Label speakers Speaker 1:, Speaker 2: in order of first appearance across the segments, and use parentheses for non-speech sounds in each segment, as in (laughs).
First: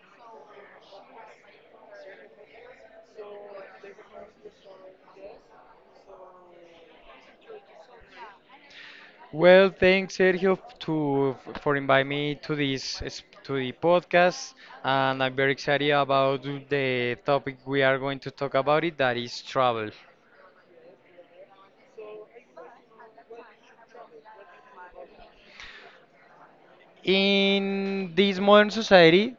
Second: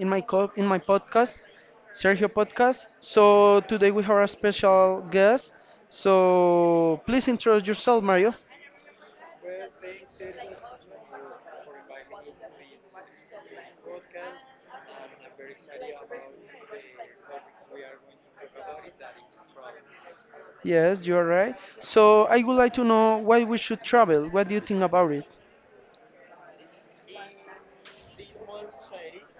Speaker 1: in in my podcast, Sergio Podcast. So today we have a special guest. So please introduce yourself, Mario.
Speaker 2: Well, thanks Sergio for inviting me to this to the podcast, and I'm very excited about the topic we are going to talk about it, that is travel.
Speaker 1: Yes, you are right. So I would like to know why we should travel. What do you think about it?
Speaker 2: In this modern society,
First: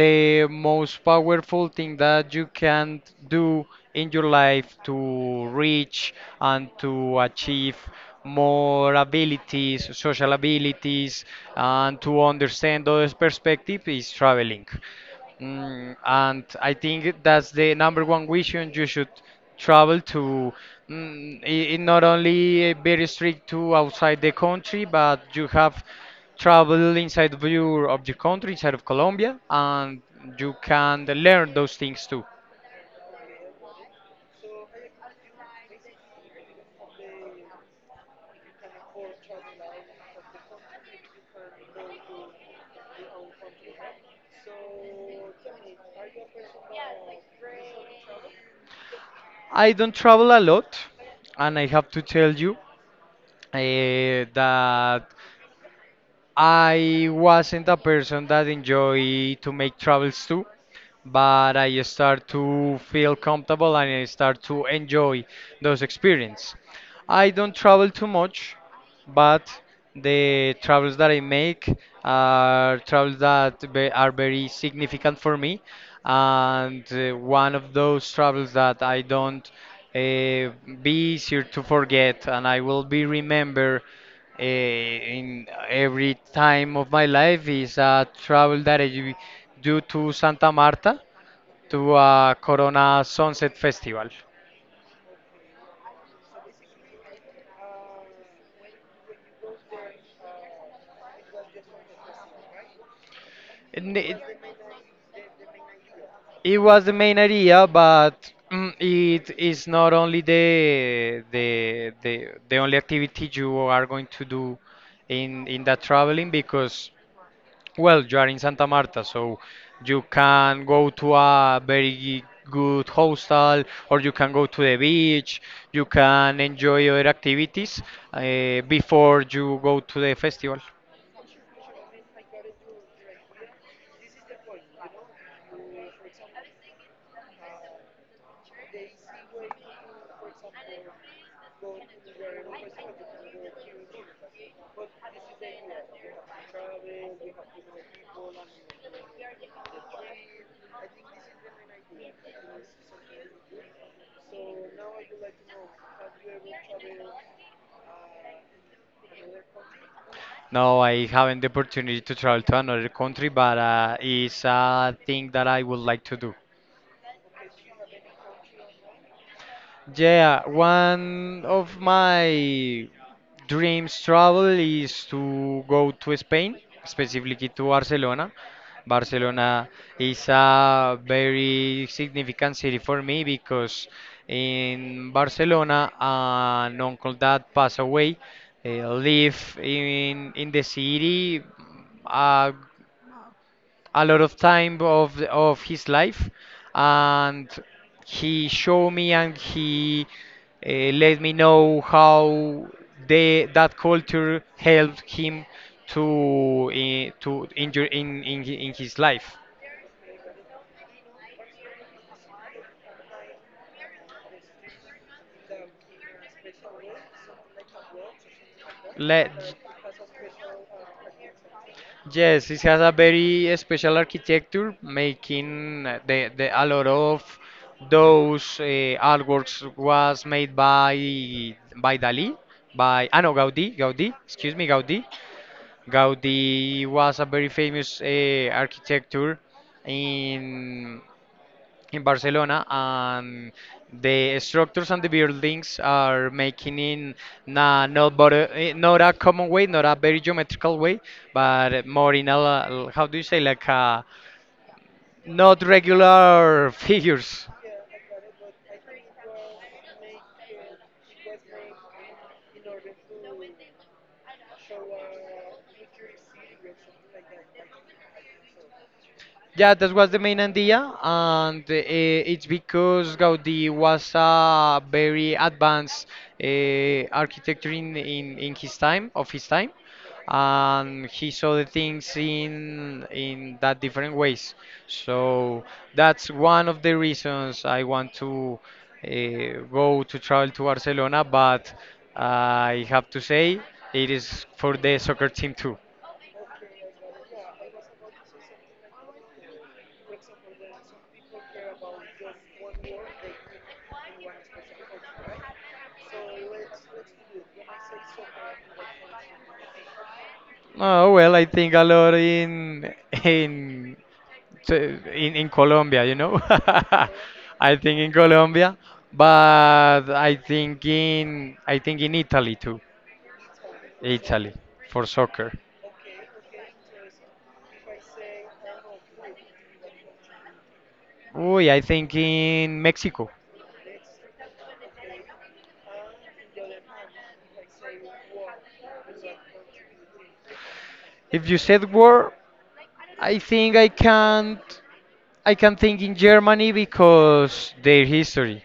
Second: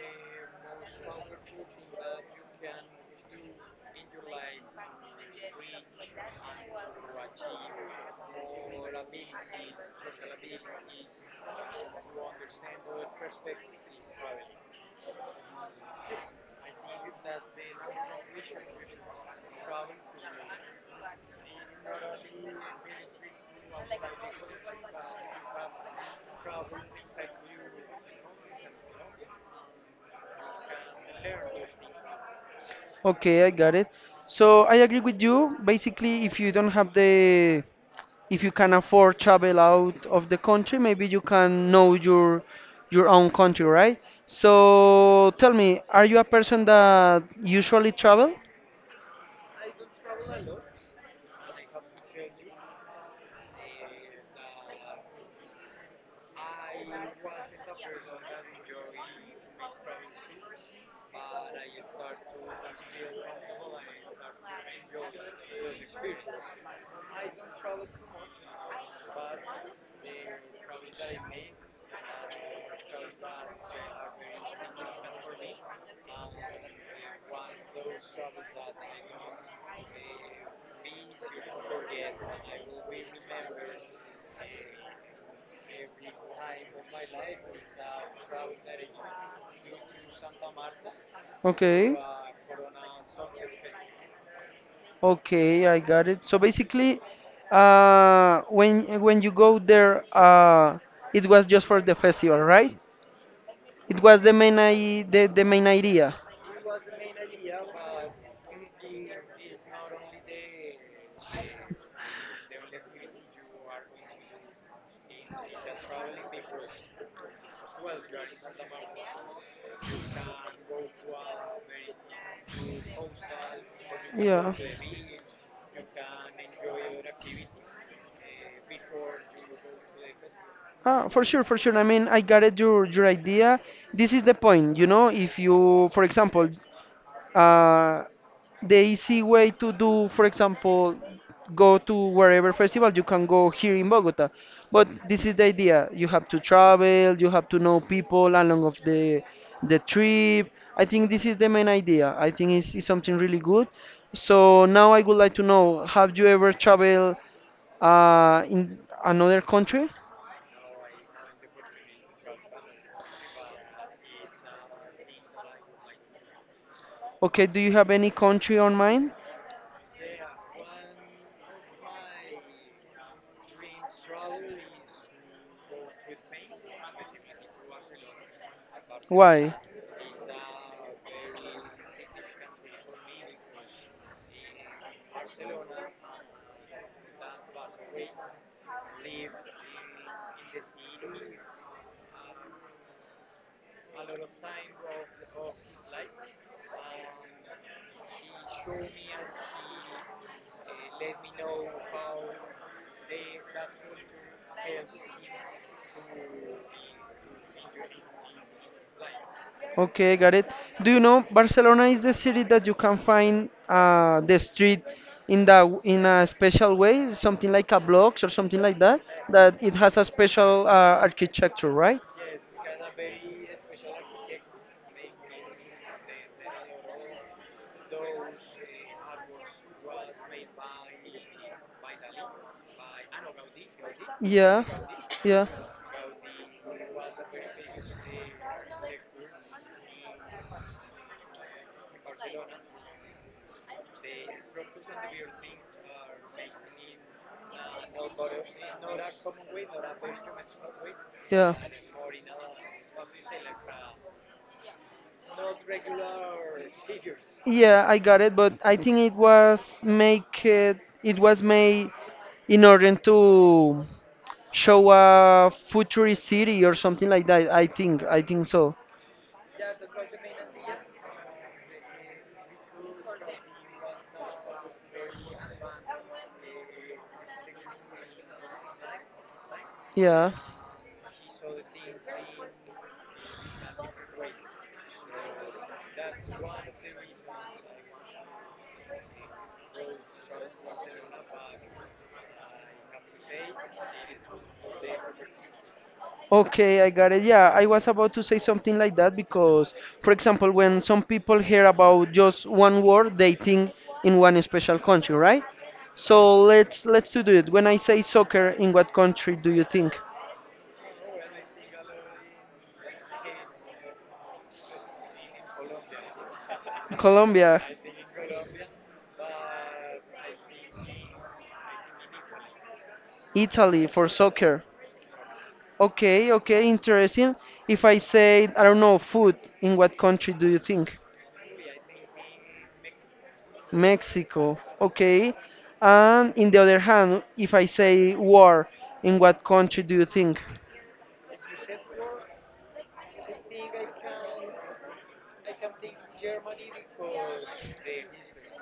Speaker 2: the most powerful thing that you can do in your life to reach and to achieve more abilities, social abilities, and to understand others' perspective is traveling. And I think that's the number one vision you should travel to. Not only very strict to outside the country, but you have travel inside of your of the country, inside of Colombia, and you can learn those things too.
Speaker 1: Okay, I got it. So I agree with you. Basically, if you don't have the if you can afford travel out of the country, maybe you can know your own country, right? So tell me, are you a person that usually travel?
Speaker 2: I don't travel a lot, and I have to tell you that I wasn't a person that enjoy to make travels too. But I start to feel comfortable and I start to enjoy those experiences. I don't travel too much, but the travels that I make are travels that are very significant for me. And one of those travels that I don't uh, be easier to forget and I will be remember in every time of my life is a travel that I do to Santa Marta to
Speaker 1: Okay.
Speaker 2: a Corona Sunset Festival.
Speaker 1: Okay, I got it. So basically, when you go there, it was just for the festival, right?
Speaker 2: And
Speaker 1: It
Speaker 2: it,
Speaker 1: was the main idea.
Speaker 2: it was the main idea, but it is not only the only activity you are going to do in that traveling because, well, you are in Santa Marta, so you can go to a very good hostel, or you can go
Speaker 1: Yeah.
Speaker 2: to the beach. You can enjoy other activities before you go to the festival.
Speaker 1: Ah, for sure, for sure. I mean, I got it, your idea. This is the point, you know, if you, for example, uh, the easy way to do, for example, go to wherever festival you can go here in Bogota. But this is the idea. You have to travel, you have to know people along of the trip. I think this is the main idea. I think it's something really good. So now I would like to know, have you ever traveled in another country?
Speaker 2: No, I haven't the opportunity to travel to another country, but it's a thing that I would like to do.
Speaker 1: Okay, do you have any country on mind?
Speaker 2: Yeah, one of my dreams travel is to go to Spain, specifically to Barcelona.
Speaker 1: Why?
Speaker 2: Barcelona is a very significant city for me because in Barcelona, an uncle that passed away, live in the city. A a lot of time of his life, and he showed me and he let me know how they that culture helped him to eh, to in your- in his life.
Speaker 1: Okay, got it. Do you know Barcelona is the city that you can find the street in a special way, something like a blocks or something like that,
Speaker 2: Let
Speaker 1: that it has a special architecture, right?
Speaker 2: Yes, it has a very special architecture, making the a lot of those artworks was made by Dali, by no Gaudi, excuse me,
Speaker 1: Yeah,
Speaker 2: Gaudi,
Speaker 1: yeah,
Speaker 2: Gaudí was a very famous architecture in in Barcelona, and the structures and the buildings are making in na, not but a, eh, not a common way, not a very geometrical way,
Speaker 1: yeah.
Speaker 2: but more how do you say like a, not regular (laughs) figures.
Speaker 1: Yeah, I got it, but I think it was made in order to show a futurist city or something like that. I think so.
Speaker 2: Yeah, that was the main idea, and it's because Gaudi was a very advanced architecture in his time, of his time,
Speaker 1: Yeah.
Speaker 2: and he saw the things in that different ways. So that's one of the reasons I want to go to travel to Barcelona, but I have to say it is for the soccer team too.
Speaker 1: Okay, I got it. Yeah, I was about to say something like that because, for example, when some people hear about just one word, they think in one special country, right? So let's to do it. When I say soccer, in what country do you think?
Speaker 2: Oh, well, I think a lot in so, in Colombia, (laughs)
Speaker 1: Colombia,
Speaker 2: I think in Colombia, but I think in Italy too.
Speaker 1: Italy for
Speaker 2: Italy
Speaker 1: soccer.
Speaker 2: for soccer.
Speaker 1: Okay, okay, interesting. If I say, I don't know, food, in what country do you think?
Speaker 2: Oh, I think in Mexico.
Speaker 1: Mexico. Okay. And in the other hand, if I say war, in what country do you think?
Speaker 2: If you said war, I think I can't I can think in Germany because their history,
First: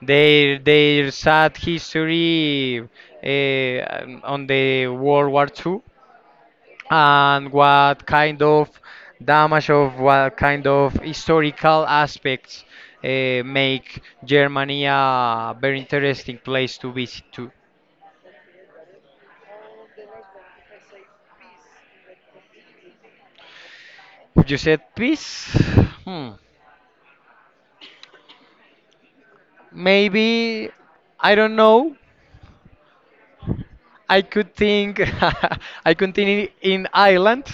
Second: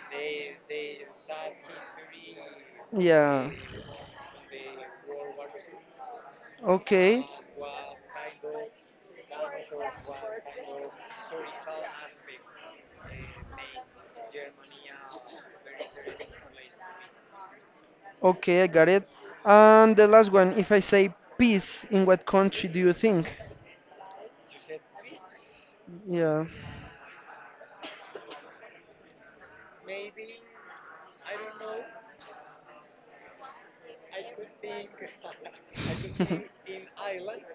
Speaker 2: their sad history
Speaker 1: Yeah.
Speaker 2: on the World War II.
Speaker 1: Okay.
Speaker 2: And what kind of historical aspects make Germany a very interesting place to visit to.
Speaker 1: Okay, I got it. And the last one, if I say peace, in what country do you think?
Speaker 2: You said peace? Hmm.
Speaker 1: Yeah.
Speaker 2: Maybe I don't know, I could think (laughs) I continue in
Speaker 1: (laughs)
Speaker 2: Ireland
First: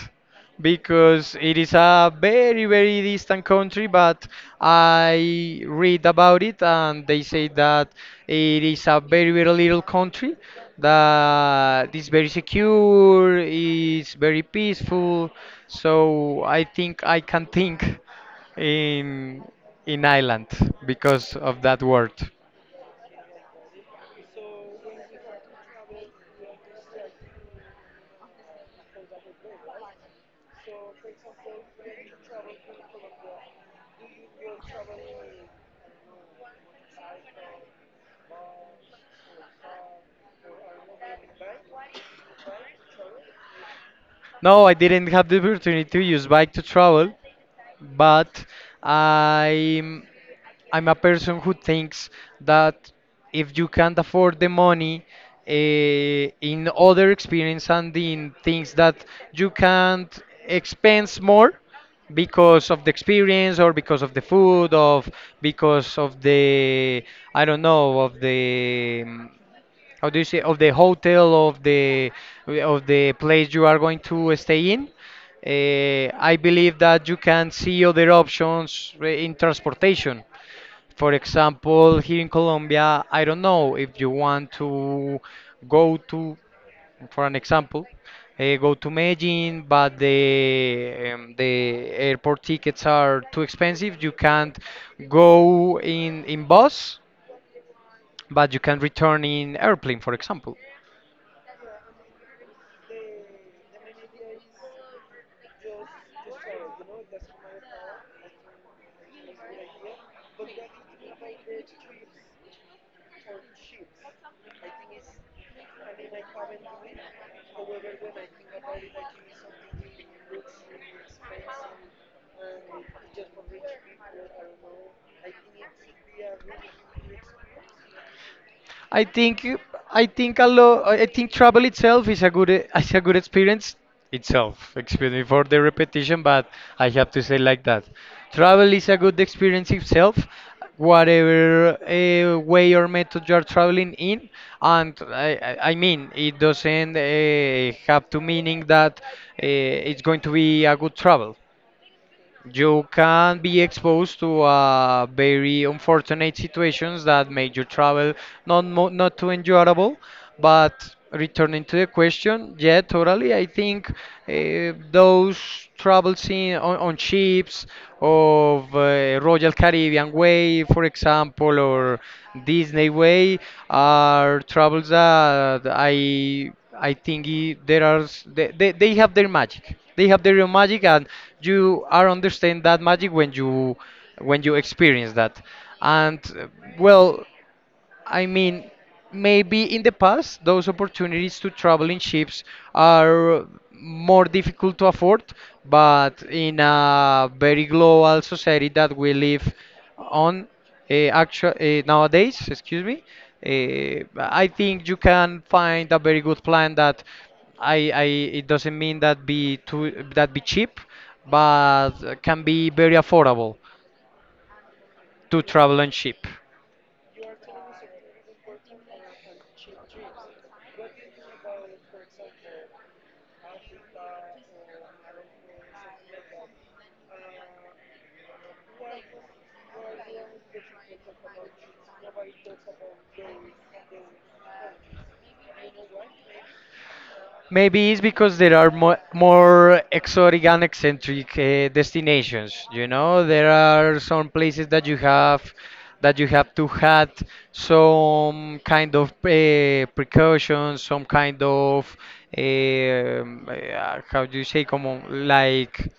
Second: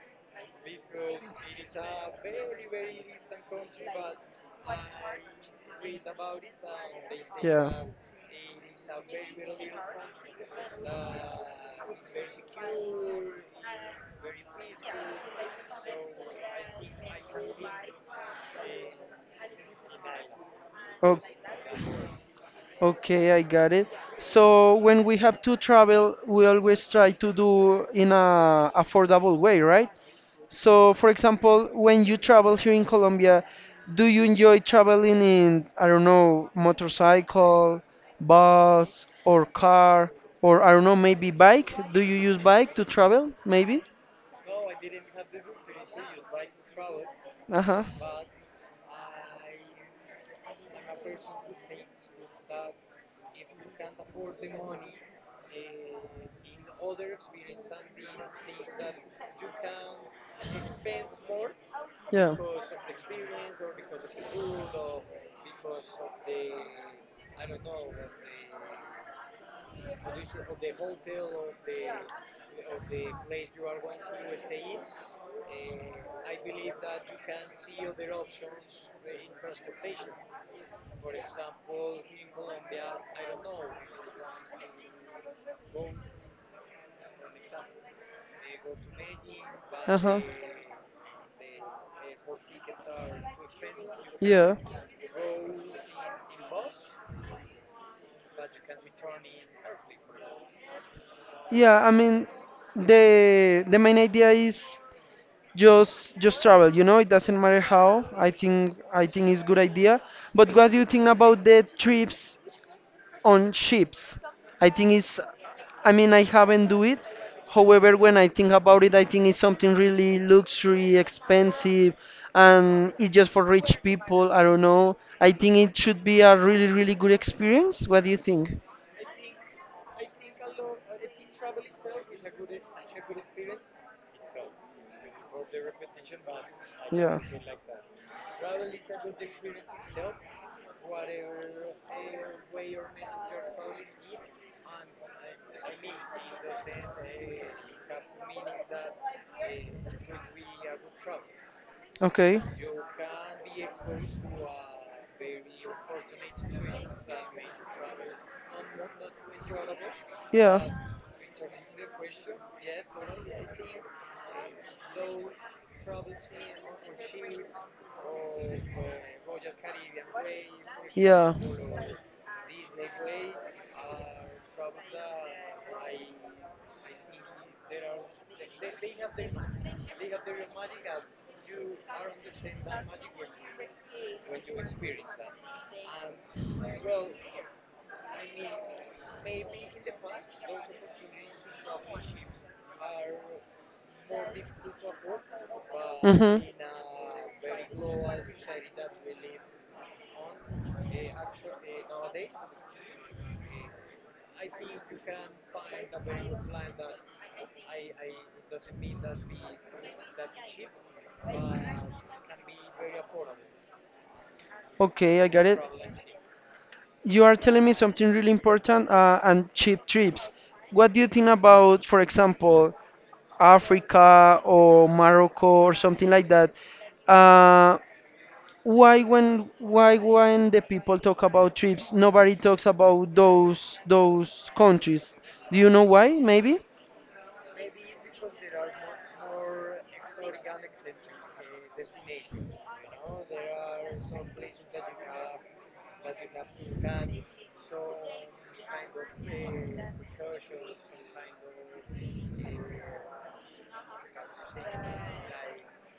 Speaker 2: because it is a very very distant country, but I read about it and they say
Speaker 1: Yeah.
Speaker 2: that it is a very very little country, that is very secure, is very peaceful, so I think I can think in in Ireland because
Speaker 1: Like
Speaker 2: of that word.
Speaker 1: okay, I got it. So when we have to travel, we always try to do in a affordable way, right? So, for example, when you travel here in Colombia, do you enjoy traveling in, I don't know, motorcycle, bus, or car, or I don't know, maybe bike? Do you use bike to travel? Maybe?
Speaker 2: No, I didn't have the opportunity to use bike to travel,
Speaker 1: Uh-huh.
Speaker 2: but I'm I'm a person who thinks that if you can't afford the money in other experience and in things that you can't expense more
Speaker 1: Yeah.
Speaker 2: because of the experience or because of the I don't know of the how do you say of the hotel of the place you are going to stay in. I believe that you can see other options in transportation. For example, here in Colombia, I don't know if you want to go to for an example go to Medellin,
Speaker 1: Uh
Speaker 2: but
Speaker 1: huh.
Speaker 2: the airport tickets are too expensive. You
Speaker 1: Yeah.
Speaker 2: can't go in bus, but you can return in airplane, for example.
Speaker 1: Yeah. I mean, the main idea is just travel, you know, it doesn't matter how. I think, I think it's good idea, but what do you think about the trips on ships? I think it's I mean, I haven't do it. However, when I think about it, I think it's something really luxury expensive, and it's just for rich people. I don't know, I think it should be a really really good experience. What do you think?
Speaker 2: I think you- I think a lot. I think travel itself is is a good experience itself. Excuse me for the repetition, but I have
Speaker 1: Yeah.
Speaker 2: to say like that. Travel is a good experience itself, whatever way or method you are traveling in, and I mean it doesn't have to meaning that it's going to be a good travel.
Speaker 1: Okay.
Speaker 2: You can be exposed to very unfortunate situations that made your travel not too enjoyable. But returning to the question, yeah, totally. I think those travels on ships of Royal Caribbean Way, for
Speaker 1: Yeah.
Speaker 2: example, or Disney Way are travels that I think I- there are s- they have their magic. They have their own magic, and you are understand that magic when you experience that. And well, I mean, maybe in the past, those opportunities to travel in ships are more difficult to afford, but in a very global society that we live on actual nowadays, excuse me, I think you can find a very good plan that I it doesn't mean that be cheap, but can be very affordable
Speaker 1: Okay, I
Speaker 2: to
Speaker 1: got
Speaker 2: travel on ship.
Speaker 1: You are telling me something really important and cheap trips. What do you think about, for example, Africa or Morocco or something like that? Uh, why when the people talk about trips, nobody talks about those countries? Do you know why? Maybe?
Speaker 2: Maybe it's because there are more exotic and eccentric destinations. You know, there are some places that you have to have some kind of precautions, some kind of how do you say, como like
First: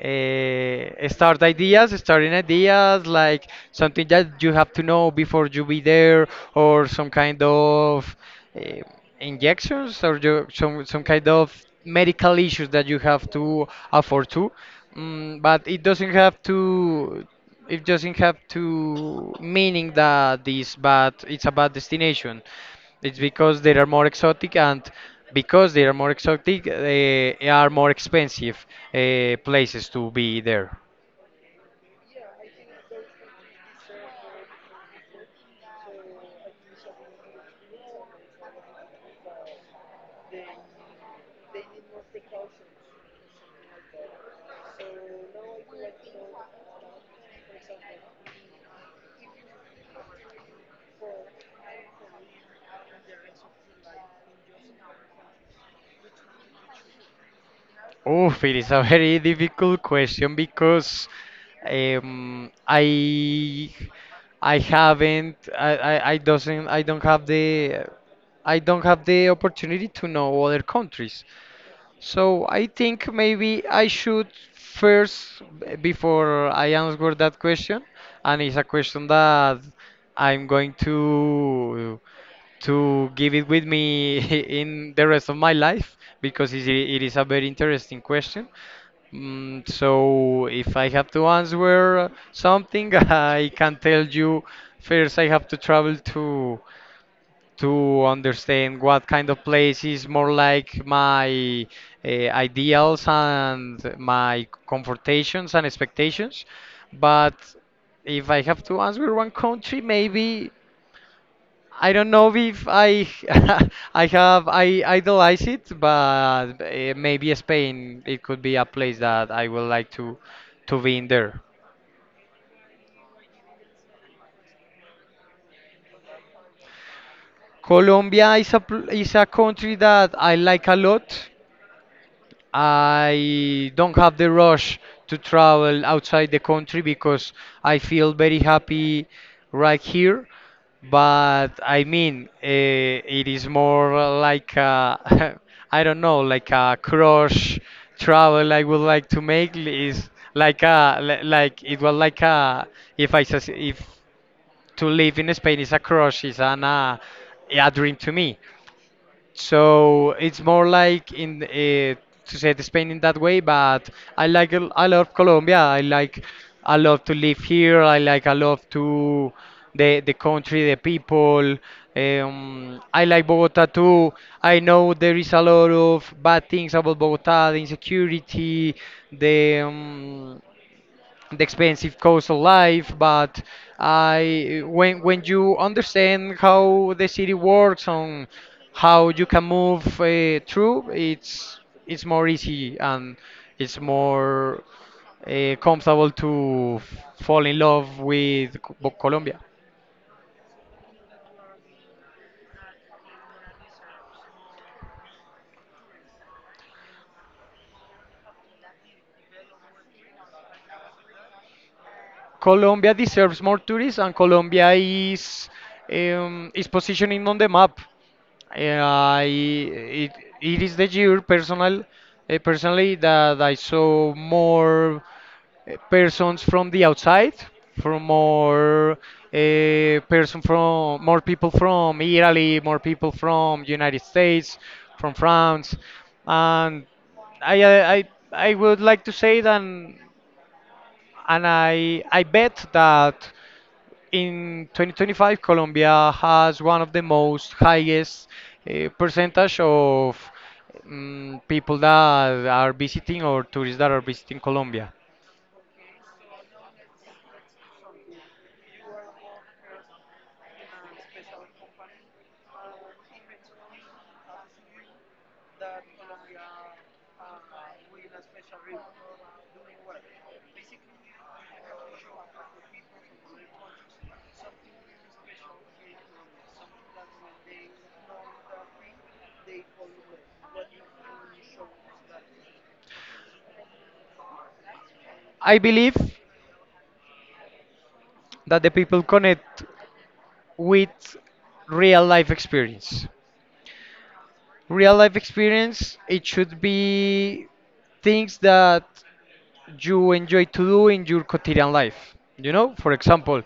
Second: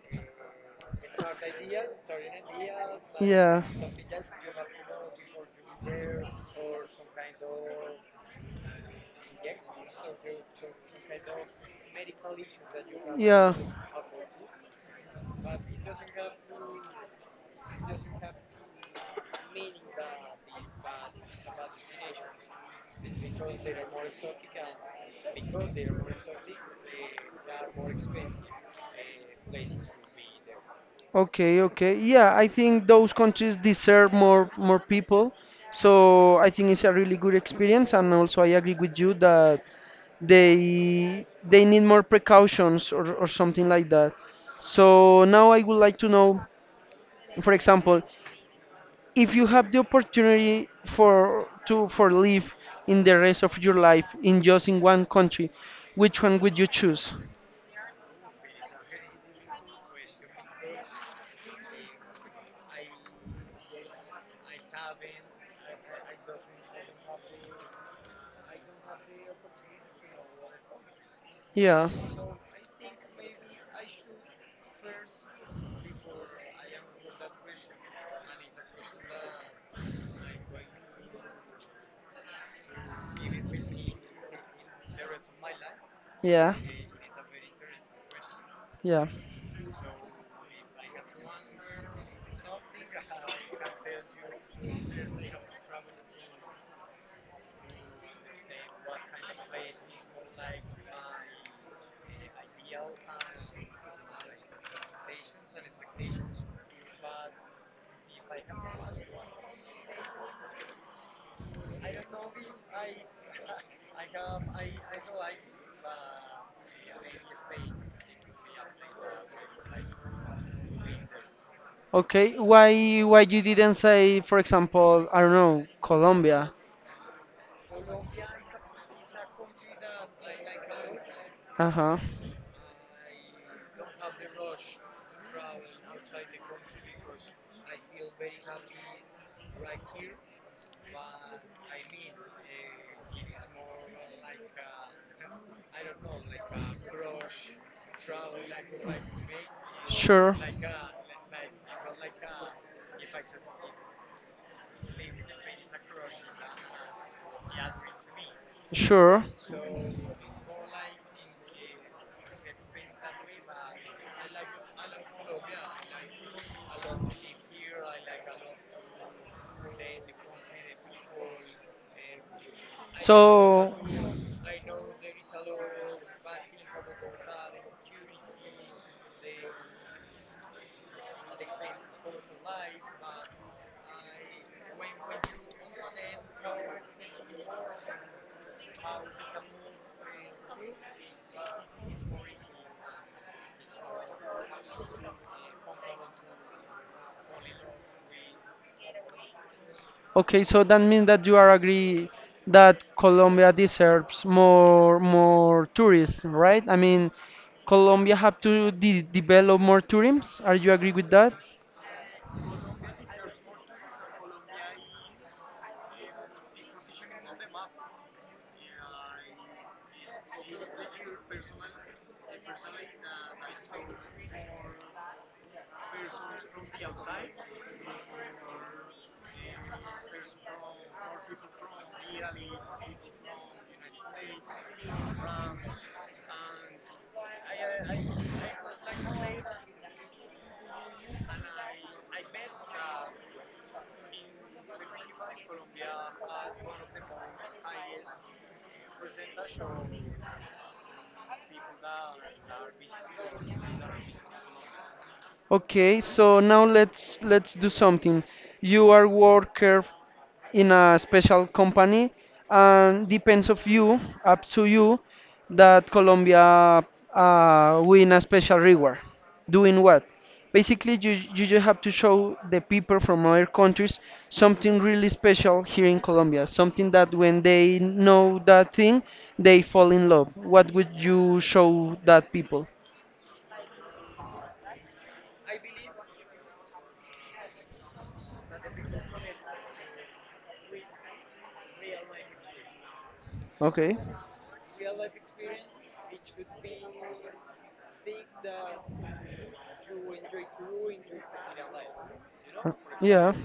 Speaker 2: starting ideas, like
Speaker 1: Yeah.
Speaker 2: something that you have to know before you be there, or some kind of uh, injections, or you, some kind of medical issues that you have
Speaker 1: Yeah.
Speaker 2: to afford to. But it doesn't have to. It doesn't have to meaning that this, but it's about destination. It's because they are more exotic, and because they are more exotic, they are more expensive places to be there.
Speaker 1: Okay, okay. Yeah, I think those countries deserve more people. So I think it's a really good experience, and also I agree with you that they need more precautions, or something like that. So now I would like to know, for example, if you have the opportunity for live in the rest of your life in just in one country, which one would you choose?
Speaker 2: Oof, it is a very (laughs) difficult question because um, I I haven't I, I, I doesn't I don't have the I don't have the opportunity to know other countries.
Speaker 1: Yeah,
Speaker 2: So I think maybe I should before I answer that question, and it's a question that I'm going to give it with me (laughs) in the rest of my life because
Speaker 1: yeah,
Speaker 2: it is a very interesting question.
Speaker 1: yeah.
Speaker 2: So if I have to answer something, (laughs) I can tell you first I have to travel to understand what kind of place is more like my ideals and my comfortations and expectations. But if I have to answer one country, maybe I don't know if I (laughs) I idolize it, but maybe Spain it could be a place that I would like to be in there.
Speaker 1: Okay, why you didn't say, for example, I don't know, Colombia?
Speaker 2: Colombia is is a country that I like a lot.
Speaker 1: Uh-huh.
Speaker 2: I don't have the rush to travel outside the country because I feel very happy right here. But I mean, it is more like a, (laughs) I don't know, like a crush travel I would like to make is
Speaker 1: Sure.
Speaker 2: like it was like a if if to live in Spain is a crush is an a dream to me.
Speaker 1: Sure.
Speaker 2: So it's more like in to say the Spain in that way, but I love Colombia. I love to live here. I love to the country, the people. I like Bogota
Speaker 1: So
Speaker 2: too. I know there is a lot of bad things about Bogota, the insecurity, the um, the expensive cost of life, but I when you understand how the city works on, how you can move through, it's more easy, and it's more comfortable to fall in love with Colombia.
Speaker 1: okay, so that means that you are agree that Colombia deserves more tourists, right? I mean, Colombia have to de develop more tourism. Are you agree with that?
Speaker 2: Colombia deserves more tourists and Colombia is positioning on the map. Yeah, I it is the year personally that I saw more persons from the outside, from more from more people from Italy, more people from United States, from France, and I would like to say that, and I bet that. In 2025, Colombia has one of the most highest percentage of people that are visiting or tourists that are visiting Colombia.
Speaker 1: Okay, so now let's do something. You are worker f- in a special company, and depends of you, up to you, that Colombia win a special reward. Doing what? Basically, you just have to show the people from other countries something really special here in Colombia, something that when they know that thing, they fall in love. What would you show that people?
Speaker 2: I believe that the people connect with real life experience.
Speaker 1: Okay.
Speaker 2: Real life experience, it should
Speaker 1: Uh,
Speaker 2: be things that you enjoy to do in your quotidian life. You know, for
Speaker 1: yeah.
Speaker 2: example,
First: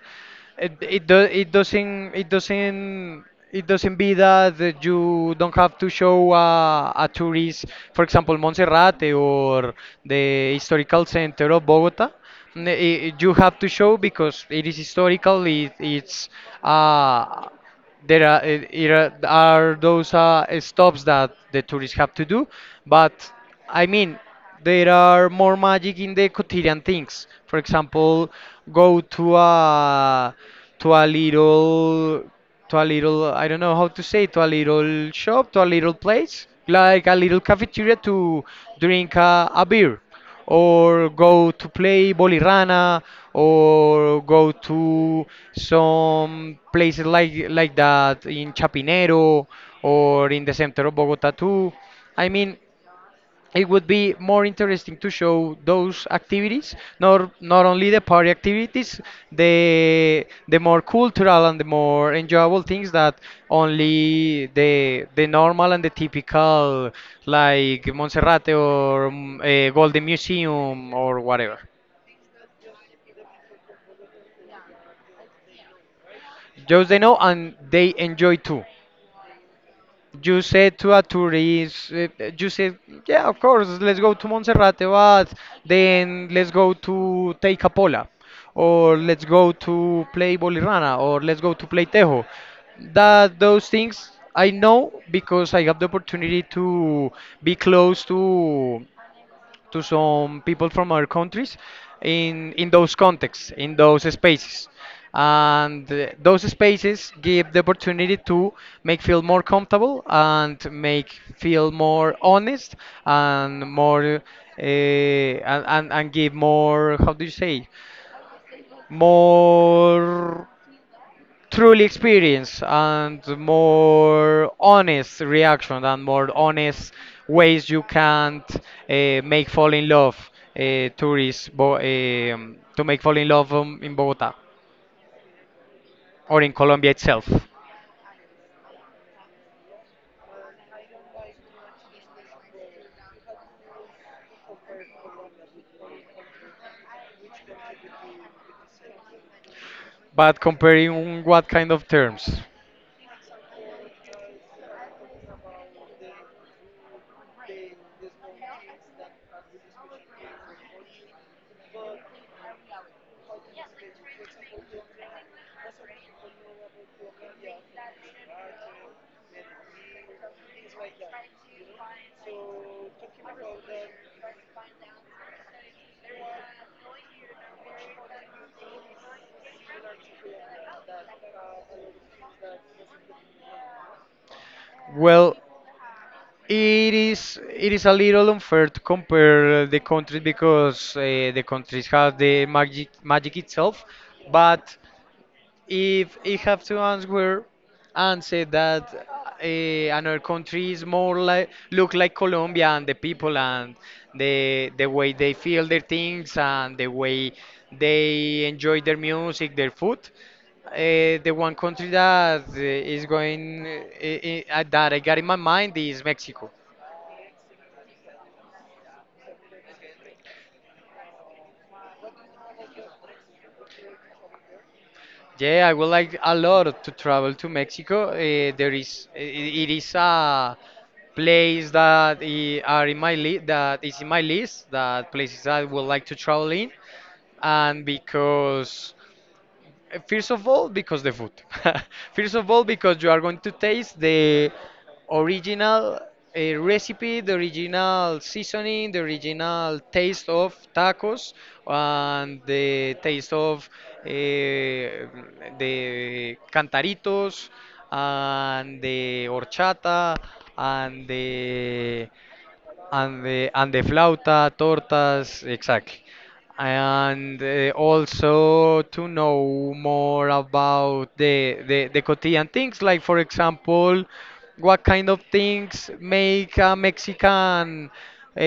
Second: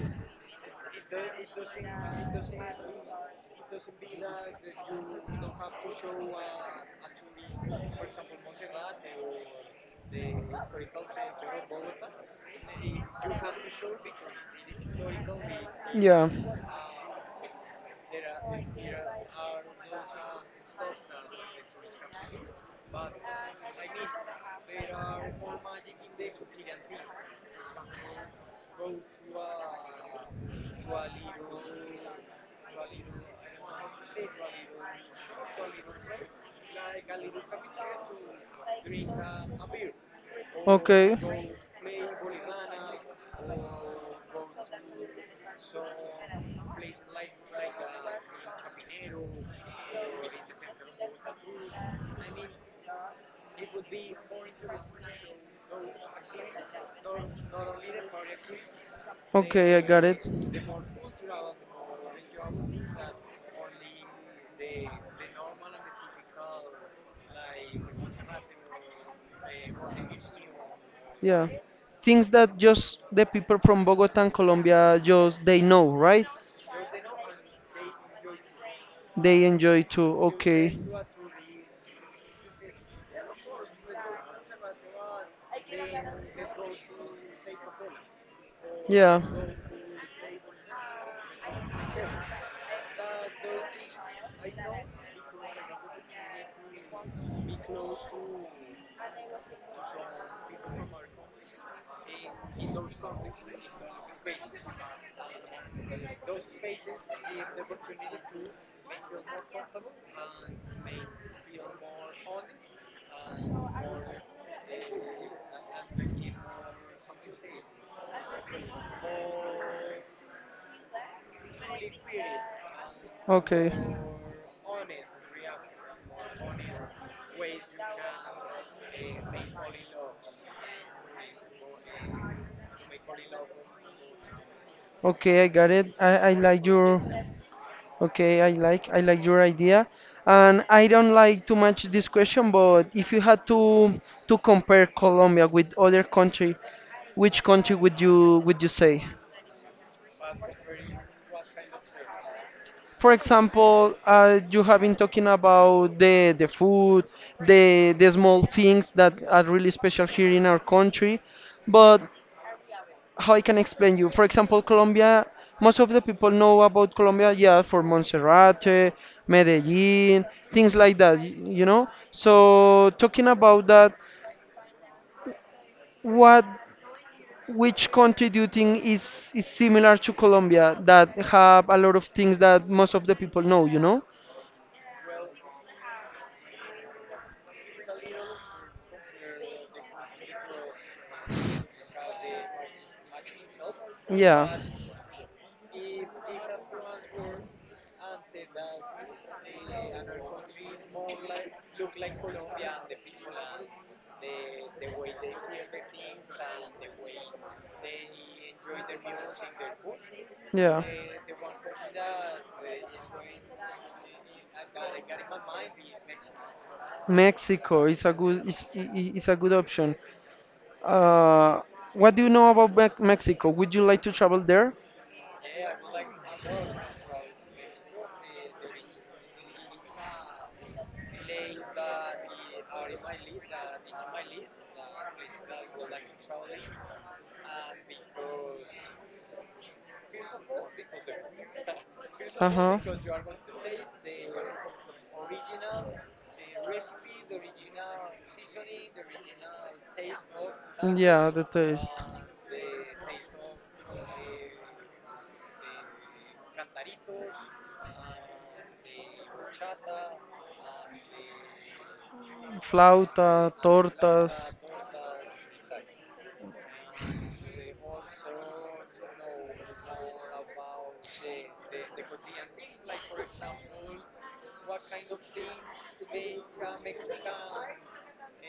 Speaker 2: it, do, it doesn't it doesn't it doesn't be that you don't have to show a tourist, for example, Monserrate or the historical center of Bogota. N- i- you have to show because it is historical. It's
Speaker 1: Yeah.
Speaker 2: uh, there are, eh, here are those stops that the tourists have to do, but I mean, there are more magic in the quotidian things. For example, go to a little to a little I don't know how to say to a little shop to a little place like a little cafeteria to drink a beer or go to play Bolirana or go to some places like that in Chapinero or in the center of Bogota too. I mean, it would be more interesting to show those activities, not only the party activities, the more cultural and the more enjoyable things that only the normal and the typical like Monserrate or Golden Museum or
Speaker 1: Yeah.
Speaker 2: whatever.
Speaker 1: Things that just the people from Bogota and Colombia just they know, right?
Speaker 2: Just they know and they enjoy too.
Speaker 1: They enjoy too.
Speaker 2: You
Speaker 1: Okay.
Speaker 2: said to a tourist, you said, yeah, of course, let's go to Monserrate, but then let's go to Teicapola, or
Speaker 1: Yeah.
Speaker 2: let's go to play Bolirana, or let's go to play Tejo. That those things I know because I have the opportunity to be close to some people from other countries in those contexts, in those spaces. And those spaces give the opportunity to make feel more comfortable and make feel more honest and more and give more, how do you say, more truly experience and
Speaker 1: Okay.
Speaker 2: more honest reaction and more honest ways you can make fall in love to make fall in love in Bogota
Speaker 1: Okay, I got it. I
Speaker 2: or in
Speaker 1: like
Speaker 2: Colombia
Speaker 1: your
Speaker 2: itself.
Speaker 1: okay, I like your idea. And I don't like too much this question, but if you had to compare Colombia with other country, which country would you say?
Speaker 2: But comparing what kind of terms?
Speaker 1: For example, you have been talking about the food, the small things that are really special here in our country, but how I can explain you. For example, Colombia, most of the people know about Colombia, yeah, for Monserrate, Medellin, things like that, you know. So talking about that, what which country do you think is similar to Colombia that have a lot of things that most of the people know, you know?
Speaker 2: Well, it is a little unfair to compare the countries because the countries have the magic itself,
Speaker 1: Yeah,
Speaker 2: but if I have to answer and say that another country is more like look like Colombia and the people and the way they feel their things and the way they enjoy their music, their food.
Speaker 1: yeah.
Speaker 2: The one country that is going that I got in my mind is Mexico.
Speaker 1: Mexico is a good is, I- is a good option. Uh, what do you know about Mexico? Would you like to travel there?
Speaker 2: Yeah, I would like a lot to travel to Mexico. There is it is a place that I- are in my li that is in my list, that places that I would like to travel in, and because first of all, because the food. (laughs) First
Speaker 1: Uh
Speaker 2: of all,
Speaker 1: huh.
Speaker 2: because you are going to taste the original recipe, the original seasoning, the original taste of
Speaker 1: Yeah,
Speaker 2: tacos,
Speaker 1: the taste.
Speaker 2: and the taste of the cantaritos, and the horchata, and the and
Speaker 1: Flauta,
Speaker 2: the and the
Speaker 1: tortas.
Speaker 2: flauta, tortas, exactly. And also to know more about the quotidian things, like for example, what kind of things make a Mexican uh,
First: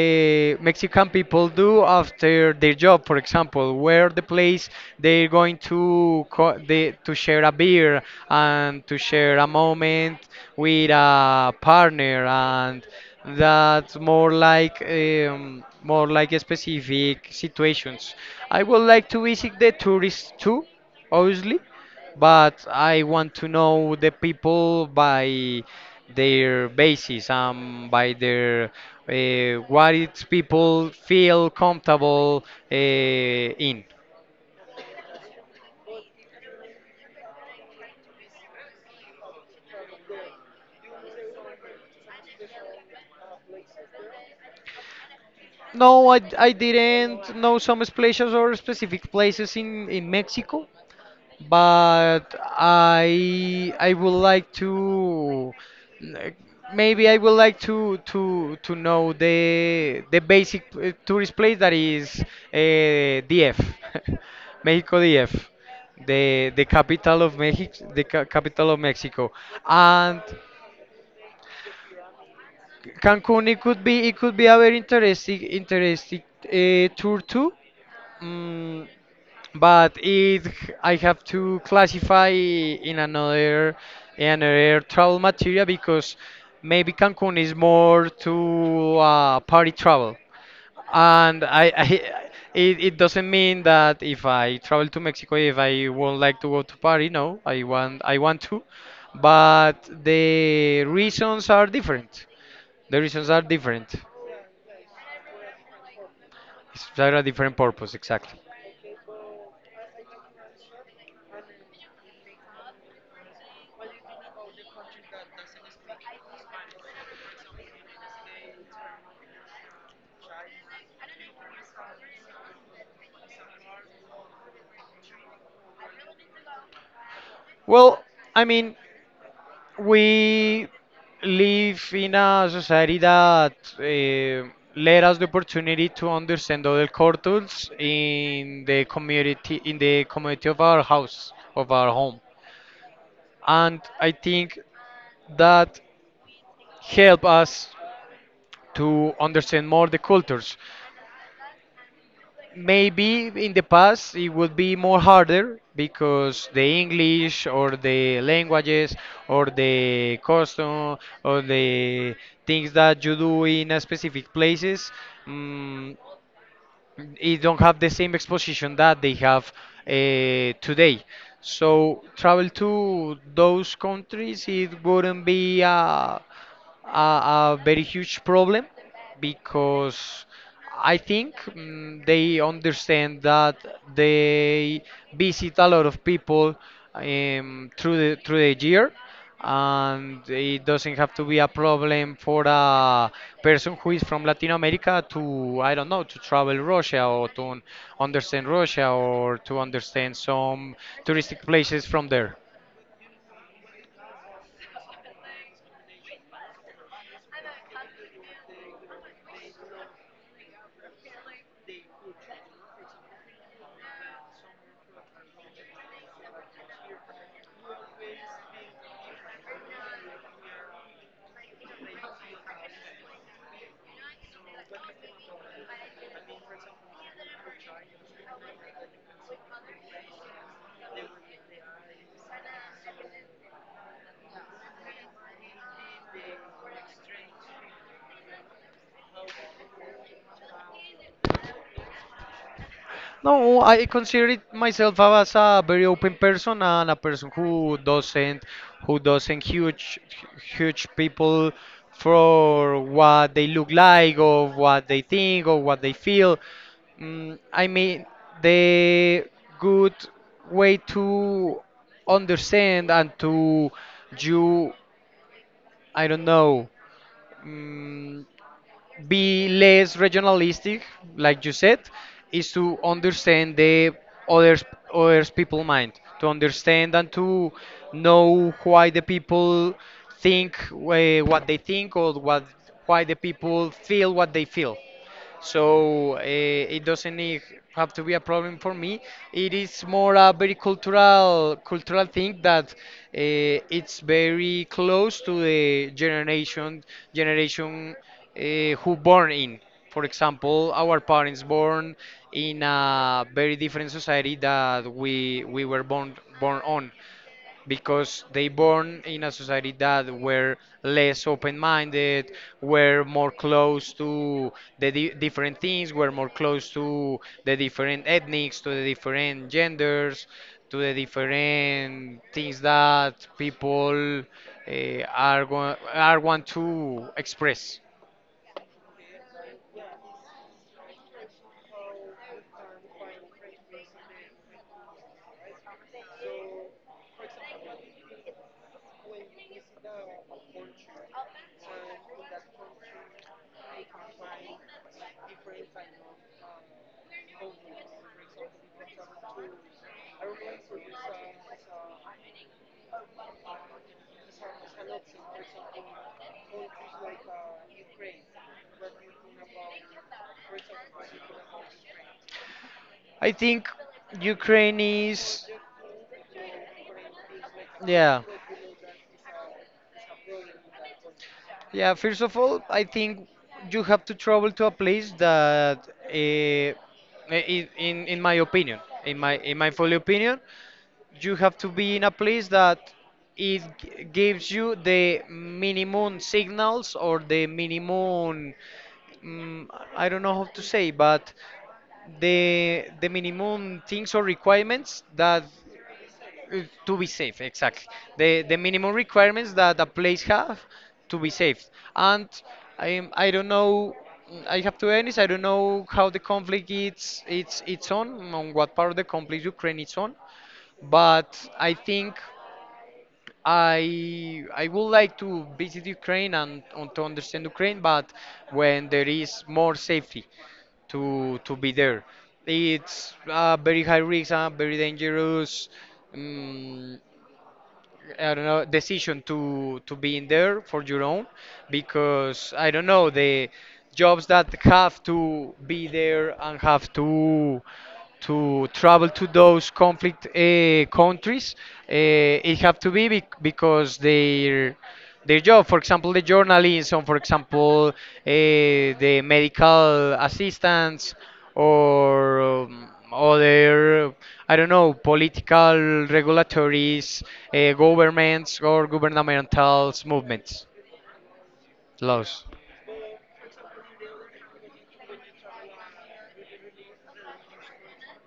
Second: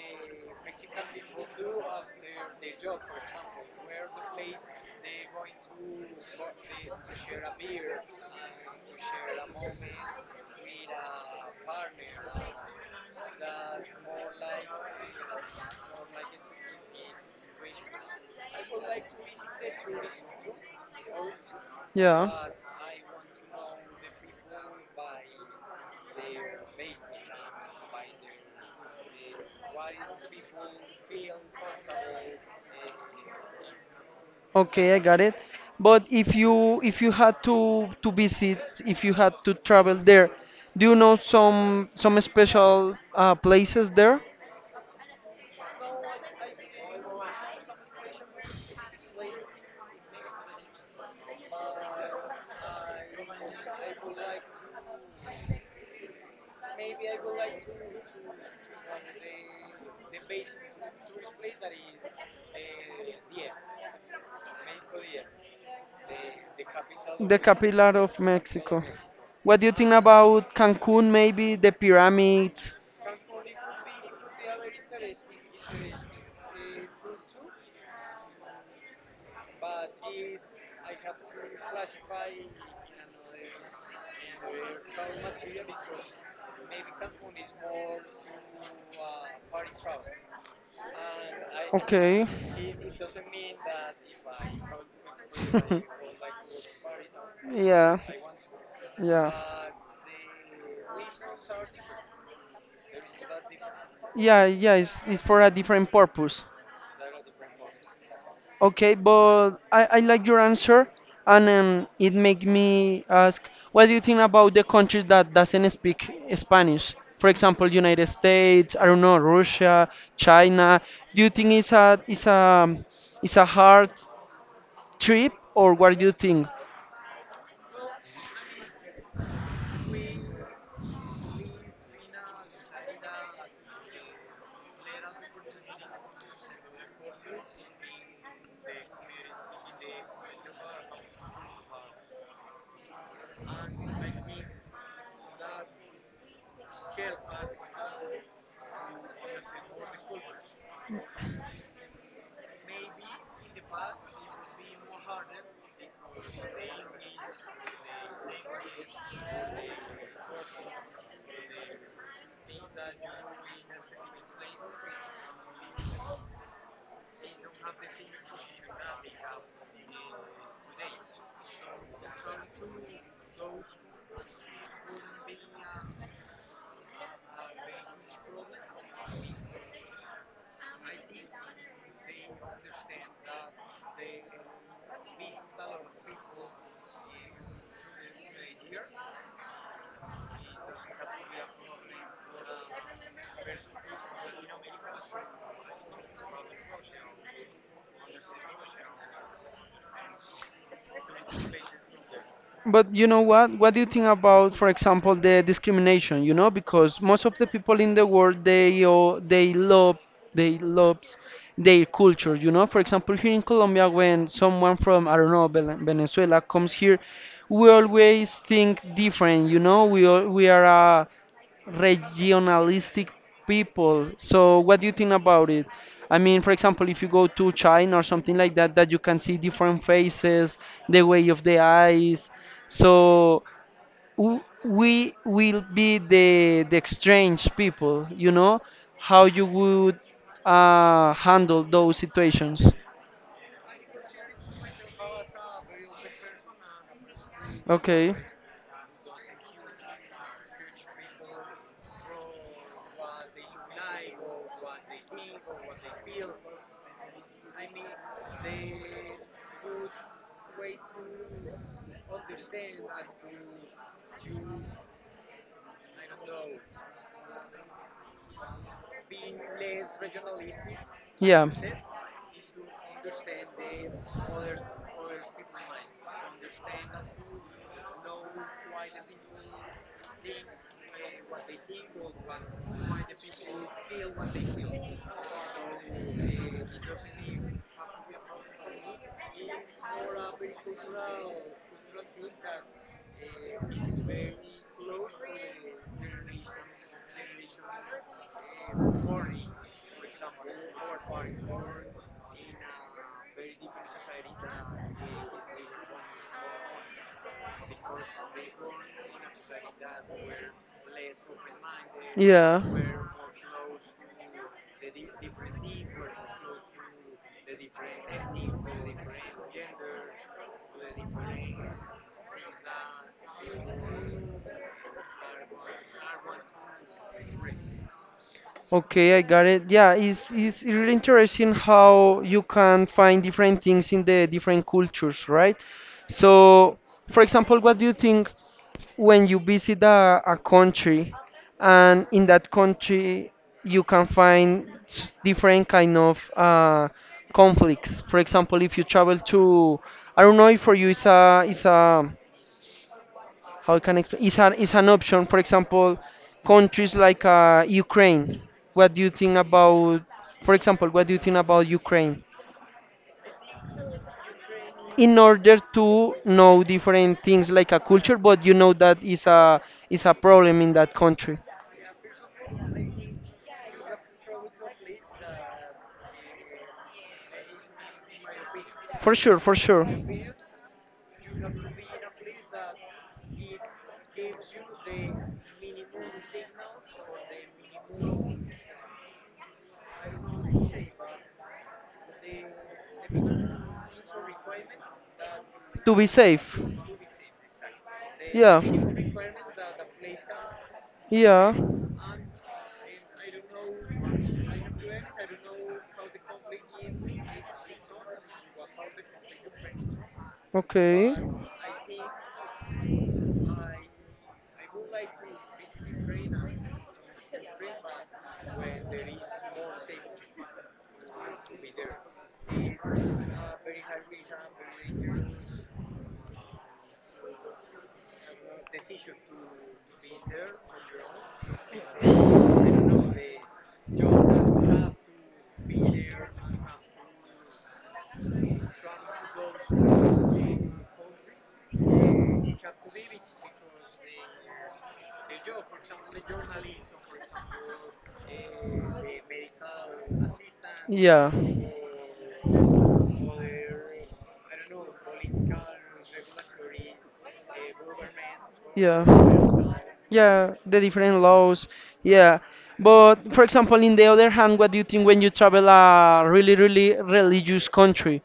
Speaker 2: Mexican people do after their job, for example, where the place they're going to to share a beer and to share a moment with a partner, and that's more like specific situations. I would like to visit the tourists too, obviously,
Speaker 1: Yeah.
Speaker 2: but I want to know the people by their basis, by their what its people feel comfortable uh, in.
Speaker 1: Okay, I got it. But if you had to visit, if you had to travel there, do you know some special places there?
Speaker 2: No, I didn't know some places or specific places in Mexico, but I would like to, maybe I would like to know the basic tourist place that is DF, (laughs) Mexico DF, the capital of Mexico,
Speaker 1: Capital
Speaker 2: the
Speaker 1: of
Speaker 2: ca capital of
Speaker 1: Mexico.
Speaker 2: Mexico,
Speaker 1: What do you think
Speaker 2: and
Speaker 1: about Cancun, maybe? The pyramids?
Speaker 2: Cancun. It could be a very interesting tour too. Mm, but it I have to classify in another another travel material because maybe Cancun is more to party travel, and I it doesn't mean that if I travel to Mexico, if I won't like to
Speaker 1: (laughs)
Speaker 2: go to party. No, I
Speaker 1: yeah,
Speaker 2: want I want to,
Speaker 1: yeah,
Speaker 2: but the reasons are different. The reasons are different.
Speaker 1: yeah, yeah. It's for a different purpose.
Speaker 2: It's for a different purpose exactly.
Speaker 1: Okay, but I like your answer, and it make me ask, what do you think about the countries that doesn't speak Spanish? For example, United States, I don't know, Russia, China. Do you think it's a hard trip, or what do you think?
Speaker 2: Well, I mean, we live in a society that let us the opportunity to understand other cultures in the community of our house of our home, and I think that help us to understand more the cultures. Maybe in the past it would be more harder because the English or the languages or the custom or the things that you do in a specific places. mm it don't have the same exposition that they have uh, today. So travel to those countries, it wouldn't be a very huge problem because I think, they understand that they visit a lot of people through the year, and it doesn't have to be a problem for a person who is from Latin America to, I don't know, to travel Russia or to understand Russia or to understand some touristic places from there.
Speaker 1: But you know what? What do you think about, for example, the discrimination? You know, because most of the people in the world they love they loves their culture. You know, for example, here in Colombia, when someone from I don't know Venezuela comes here, we always think different. You know, we are a regionalistic people. So what do you think about it? I mean, for example, if you go to China or something like that, that you can see different faces, the way of the eyes. So we will be the strange people, you know, how you would handle those situations.
Speaker 2: No, I consider it myself as a very open person and a person who
Speaker 1: Okay,
Speaker 2: doesn't, who doesn't huge huge people for what they look like or what they think or what they feel. I mean, the good way to understand and to you I don't know, mm be less regionalistic, like
Speaker 1: yeah.
Speaker 2: you said, is to understand the others, others people mind, to understand and to know why the people think what they think or what why the people feel what they feel. So it doesn't need, have to be a problem for me. It is more a very cultural thing that it's very close to the generation uh, who born in. For example, our parents born in a very different society that we were born on because they born in a society that were less open-minded,
Speaker 1: Yeah.
Speaker 2: were more close to the different things, were more close to the different ethnics, to the different genders, to the different things that people are want to express.
Speaker 1: Okay, I got it. Yeah, it's really interesting how you can find different things in the different cultures, right? So, for example, what do you think when you visit a country and in that country you can find different kind of conflicts? For example, if you travel to, I don't know if for you it's a how I can explain, is an option. For example, countries like Ukraine. What do you think about, for example, what do you think about Ukraine?
Speaker 2: I think Ukraine
Speaker 1: In
Speaker 2: is,
Speaker 1: order to know different things like a
Speaker 2: yeah.
Speaker 1: culture, but you know that is a problem in that country.
Speaker 2: Yeah, first of all, I think you have to travel to a place that, uh, in, in my opinion, in
Speaker 1: For
Speaker 2: my
Speaker 1: sure,
Speaker 2: in
Speaker 1: for
Speaker 2: my
Speaker 1: sure.
Speaker 2: full opinion, you have to be in a place that it gives you the minimum signals or the minimum, mm, I don't know how to say, but the minimum things or requirements that
Speaker 1: To be safe.
Speaker 2: to be safe exactly, the
Speaker 1: Yeah.
Speaker 2: minimum requirements that a place have to be
Speaker 1: Yeah.
Speaker 2: safe, and I don't know, I have to be honest, I don't know how the conflict it's on what part of the conflict Ukraine is on,
Speaker 1: Okay.
Speaker 2: but I think I would like to visit Ukraine and to understand Ukraine, but when there is more safety to be there, it's very high risk, very dangerous. mm I don't know, decision to be in there for your own, because I don't know the jobs that have to be there and have to travel to those conflict countries. It have to be because their job, for example, the journalism, for example, the medical assistants
Speaker 1: Yeah. Uh,
Speaker 2: or other, I don't know, political, regulatories, governments, or
Speaker 1: yeah.
Speaker 2: governmental
Speaker 1: Yeah,
Speaker 2: movements,
Speaker 1: the different laws. Yeah.
Speaker 2: laws.
Speaker 1: But for example, in the other hand, what do you think when you travel a really, really religious country?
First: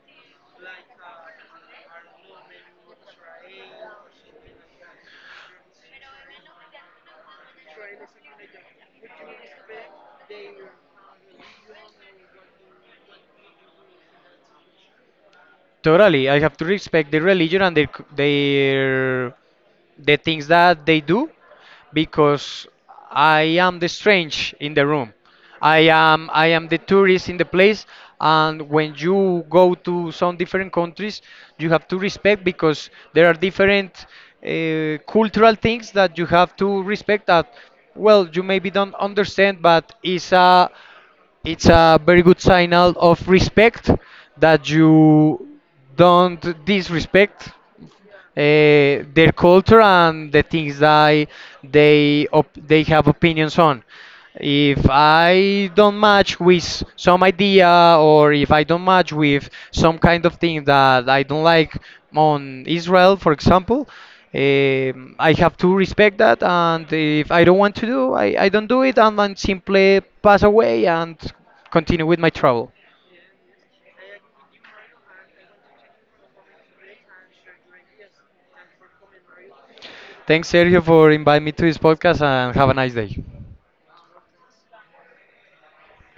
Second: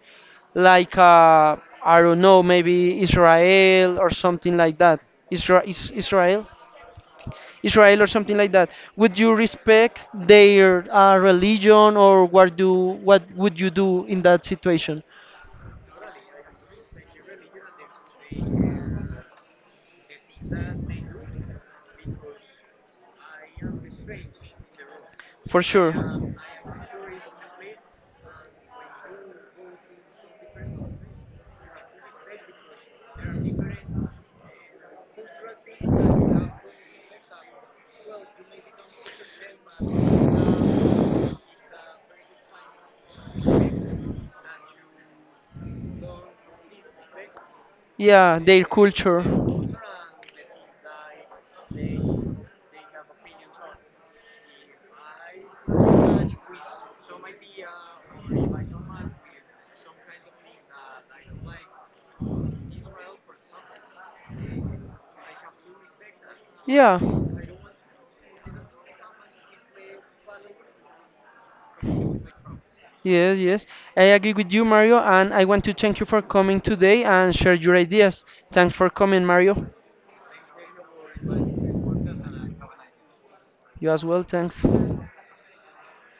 Speaker 1: Like, I don't know, maybe Israel or something like that. Isra is Israel? Israel or something like that. Would you respect their religion, or what would you do in that situation?
Speaker 2: Totally, I have to respect their religion and their their the things that they do because I am the strange in the room.
Speaker 1: For
Speaker 2: I am
Speaker 1: sure.
Speaker 2: I am the tourist in the place, and when you go to some different countries you have to respect because there are different cultural things that you have to respect that, well, you maybe don't understand, but it's a, it's a very good signal of respect that you don't disrespect
Speaker 1: Yeah, their culture.
Speaker 2: their culture and the things that they they have opinions on. If I don't match with some idea, or if I don't match with some kind of thing that I don't like on Israel, for example, I have to respect that. And
Speaker 1: Yeah.
Speaker 2: if I don't want to do, I don't do it, and then simply pass away and continue with my travel.
Speaker 1: Yes, yes. I agree with you, Mario, and I want to thank you for coming today and share your ideas. Thanks for coming, Mario.
Speaker 2: Thanks, Sergio, for inviting me to this podcast, and have a nice day.
Speaker 1: You as well, thanks.